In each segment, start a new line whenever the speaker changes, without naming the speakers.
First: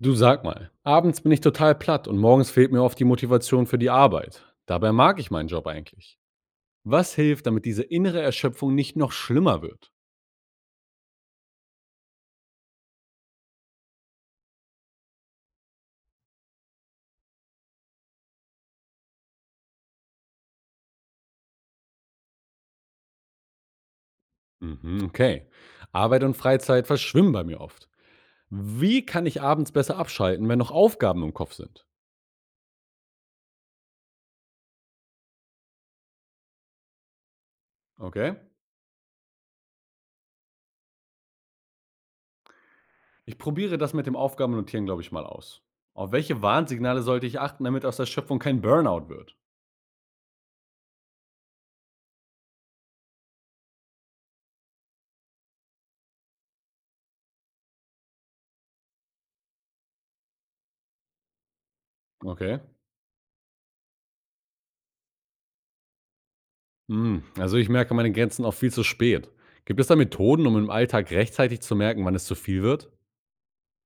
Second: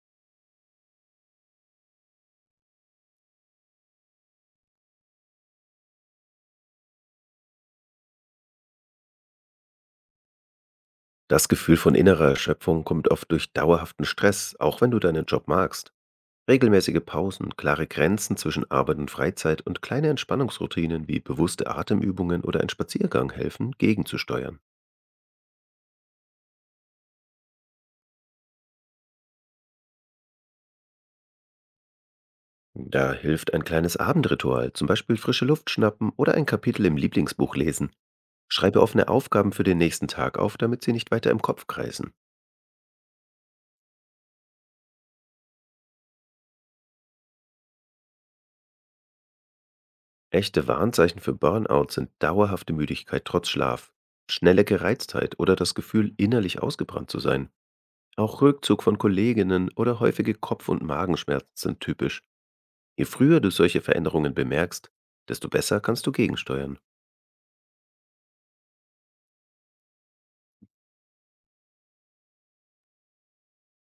Du, sag mal, abends bin ich total platt und morgens fehlt mir oft die Motivation für die Arbeit. Dabei mag ich meinen Job eigentlich. Was hilft, damit diese innere Erschöpfung nicht noch schlimmer wird?
Das Gefühl von innerer Erschöpfung kommt oft durch dauerhaften Stress, auch wenn du deinen Job magst. Regelmäßige Pausen, klare Grenzen zwischen Arbeit und Freizeit und kleine Entspannungsroutinen wie bewusste Atemübungen oder ein Spaziergang helfen, gegenzusteuern.
Mhm, okay. Arbeit und Freizeit verschwimmen bei mir oft. Wie kann ich abends besser abschalten, wenn noch Aufgaben im Kopf sind?
Da hilft ein kleines Abendritual, zum Beispiel frische Luft schnappen oder ein Kapitel im Lieblingsbuch lesen.
Okay.
Schreibe offene Aufgaben für den nächsten Tag auf, damit sie nicht weiter im Kopf kreisen.
Ich probiere das mit dem Aufgabennotieren, glaube ich, mal aus. Auf welche Warnsignale sollte ich achten, damit aus der Schöpfung kein Burnout wird?
Echte Warnzeichen für Burnout sind dauerhafte Müdigkeit trotz Schlaf, schnelle Gereiztheit oder das Gefühl, innerlich ausgebrannt zu sein. Auch Rückzug von Kolleginnen oder häufige Kopf- und Magenschmerzen sind typisch.
Okay.
Je früher du solche Veränderungen bemerkst, desto besser kannst du gegensteuern.
Hm, also ich merke meine Grenzen auch viel zu spät. Gibt es da Methoden, um im Alltag rechtzeitig zu merken, wann es zu viel wird?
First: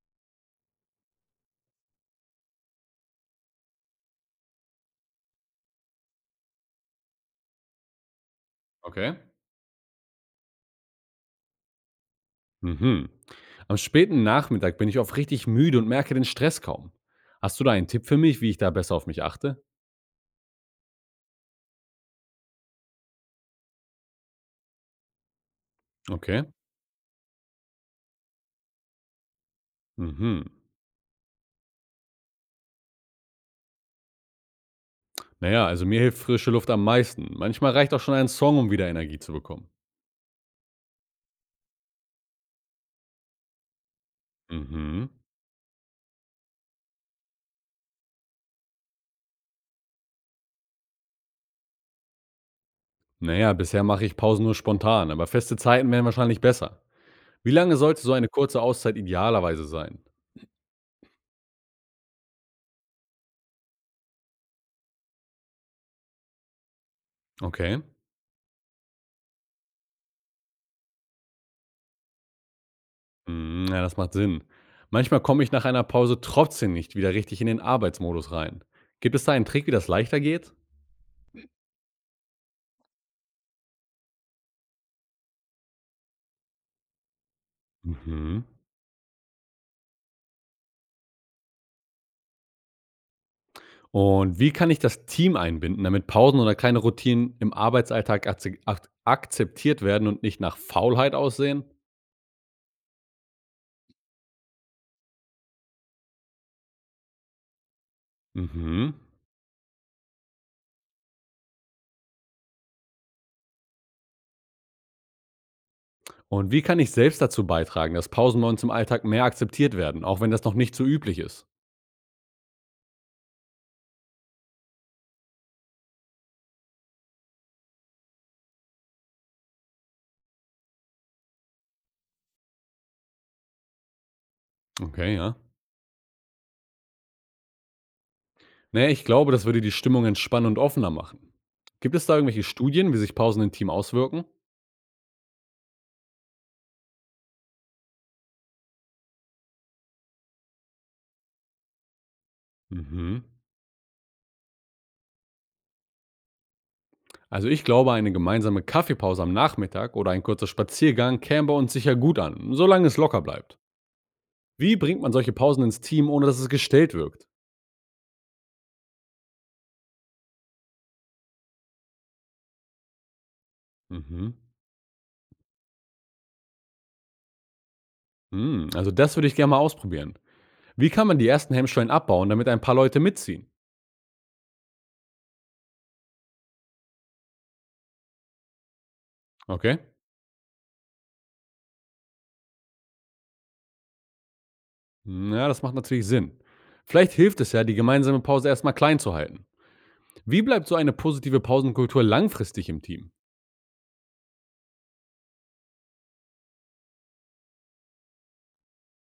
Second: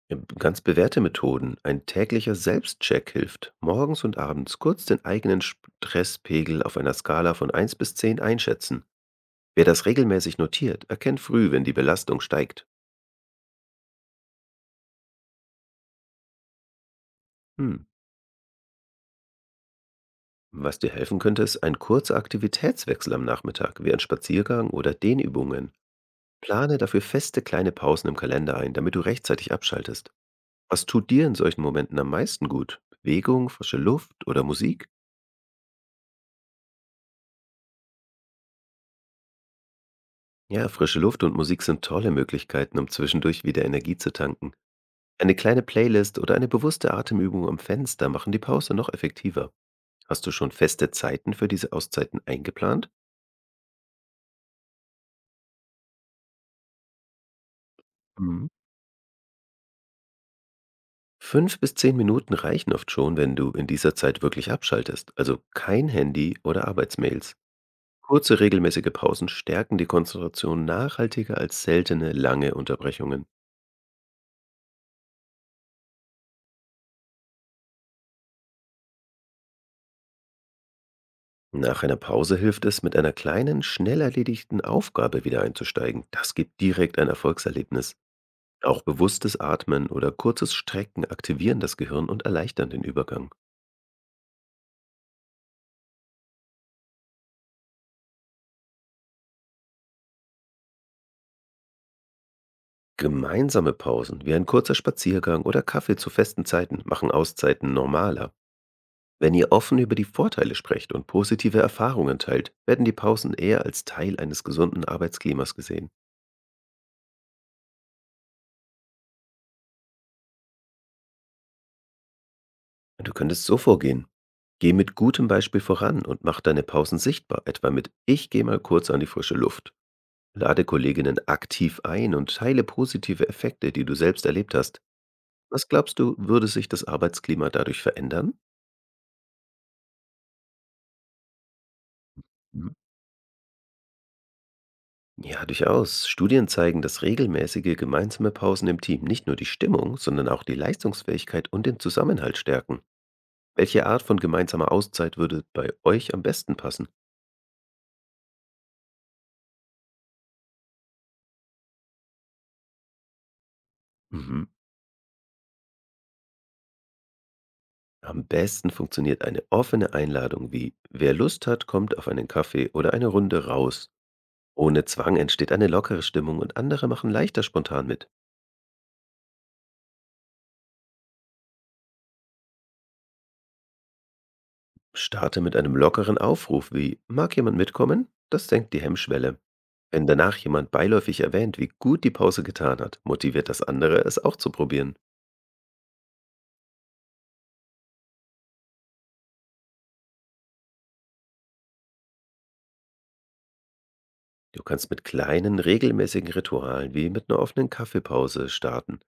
Ganz bewährte Methoden. Ein täglicher Selbstcheck hilft, morgens und abends kurz den eigenen Stresspegel auf einer Skala von 1 bis 10 einschätzen.
Okay.
Wer das regelmäßig notiert, erkennt früh, wenn die Belastung steigt.
Mhm. Am späten Nachmittag bin ich oft richtig müde und merke den Stress kaum. Hast du da
Hm.
einen Tipp für mich, wie ich da besser auf mich achte?
Was dir helfen könnte, ist ein kurzer Aktivitätswechsel am Nachmittag, wie ein Spaziergang oder Dehnübungen.
Okay.
Plane dafür feste kleine Pausen im Kalender ein, damit du rechtzeitig abschaltest.
Mhm.
Was tut dir in solchen Momenten am meisten gut? Bewegung, frische Luft oder Musik?
Naja, also mir hilft frische Luft am meisten. Manchmal reicht auch schon ein Song, um wieder Energie zu bekommen.
Ja, frische Luft und Musik sind tolle Möglichkeiten, um zwischendurch wieder Energie zu tanken.
Mhm.
Eine kleine Playlist oder eine bewusste Atemübung am Fenster machen die Pause noch effektiver. Hast du schon feste Zeiten für diese Auszeiten eingeplant?
Naja, bisher mache ich Pausen nur spontan, aber feste Zeiten wären wahrscheinlich besser. Wie lange sollte so eine
Mhm.
kurze Auszeit idealerweise sein?
5 bis 10 Minuten reichen oft schon, wenn du in dieser Zeit wirklich abschaltest, also kein Handy oder Arbeitsmails.
Okay.
Kurze, regelmäßige Pausen stärken die Konzentration nachhaltiger als seltene, lange Unterbrechungen.
Mhm, ja, das macht Sinn. Manchmal komme ich nach einer Pause trotzdem nicht wieder richtig in den Arbeitsmodus rein. Gibt es da einen Trick, wie das leichter geht?
Nach einer Pause hilft es, mit einer kleinen, schnell erledigten Aufgabe wieder einzusteigen. Das gibt direkt ein Erfolgserlebnis.
Mhm.
Auch bewusstes Atmen oder kurzes Strecken aktivieren das Gehirn und erleichtern den Übergang.
Und wie kann ich das Team einbinden, damit Pausen oder kleine Routinen im Arbeitsalltag akzeptiert werden und nicht nach Faulheit aussehen?
Gemeinsame Pausen, wie ein kurzer Spaziergang oder Kaffee zu festen Zeiten, machen Auszeiten normaler.
Mhm.
Wenn ihr offen über die Vorteile sprecht und positive Erfahrungen teilt, werden die Pausen eher als Teil eines gesunden Arbeitsklimas gesehen.
Und wie kann ich selbst dazu beitragen, dass Pausen bei uns im Alltag mehr akzeptiert werden, auch wenn das noch nicht so üblich ist?
Du könntest so vorgehen. Geh mit gutem Beispiel voran und mach deine Pausen sichtbar, etwa mit: Ich gehe mal kurz an die frische Luft. Lade Kolleginnen aktiv ein und teile positive Effekte, die du selbst erlebt hast.
Okay, ja.
Was glaubst du, würde sich das Arbeitsklima dadurch verändern?
Naja, ich glaube, das würde die Stimmung entspannen und offener machen. Gibt es da irgendwelche
Mhm,
Studien, wie sich Pausen im Team auswirken?
ja, durchaus. Studien zeigen, dass regelmäßige gemeinsame Pausen im Team nicht nur die Stimmung, sondern auch die Leistungsfähigkeit und den Zusammenhalt stärken.
Mhm.
Welche Art von gemeinsamer Auszeit würde bei euch am besten passen?
Also ich glaube, eine gemeinsame Kaffeepause am Nachmittag oder ein kurzer Spaziergang käme bei uns sicher gut an, solange es locker bleibt.
Mhm.
Wie bringt man solche Pausen ins Team, ohne dass es gestellt wirkt?
Am besten funktioniert eine offene Einladung wie: Wer Lust hat, kommt auf einen Kaffee oder eine Runde raus.
Mhm.
Ohne Zwang entsteht eine lockere Stimmung und andere machen leichter spontan mit.
Hm, also das würde ich gerne mal ausprobieren. Wie kann man die ersten Hemmschwellen abbauen, damit ein paar Leute mitziehen?
Starte mit einem lockeren Aufruf wie: Mag jemand mitkommen? Das senkt die Hemmschwelle.
Okay.
Wenn danach jemand beiläufig erwähnt, wie gut die Pause getan hat, motiviert das andere, es auch zu probieren.
Hm, ja, das macht natürlich Sinn. Vielleicht hilft es ja, die gemeinsame Pause erstmal klein zu halten. Wie bleibt so eine positive Pausenkultur langfristig im Team?
Du kannst mit kleinen, regelmäßigen Ritualen wie mit einer offenen Kaffeepause starten.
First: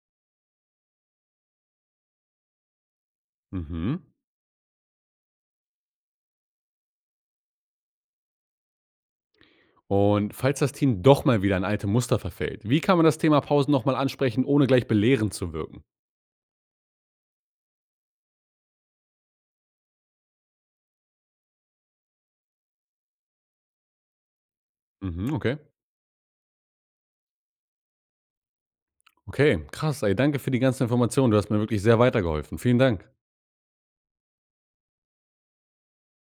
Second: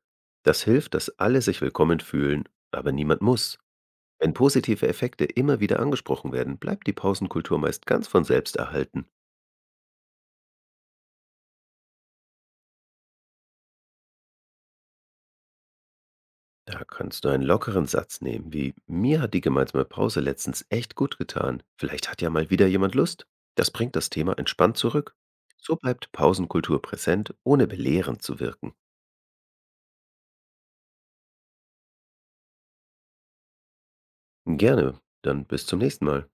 Das hilft, dass alle sich willkommen fühlen, aber niemand muss.
Mhm.
Wenn positive Effekte immer wieder angesprochen werden, bleibt die Pausenkultur meist ganz von selbst erhalten.
Und falls das Team doch mal wieder in alte Muster verfällt, wie kann man das Thema Pausen nochmal ansprechen, ohne gleich belehrend zu wirken?
Da kannst du einen lockeren Satz nehmen, wie: Mir hat die gemeinsame Pause letztens echt gut getan. Vielleicht hat ja mal wieder jemand Lust. Das bringt das Thema entspannt zurück.
Mhm, okay.
So bleibt Pausenkultur präsent, ohne belehrend zu wirken.
Okay, krass. Ey, danke für die ganzen Informationen. Du hast mir wirklich sehr weitergeholfen. Vielen Dank.
Gerne, dann bis zum nächsten Mal.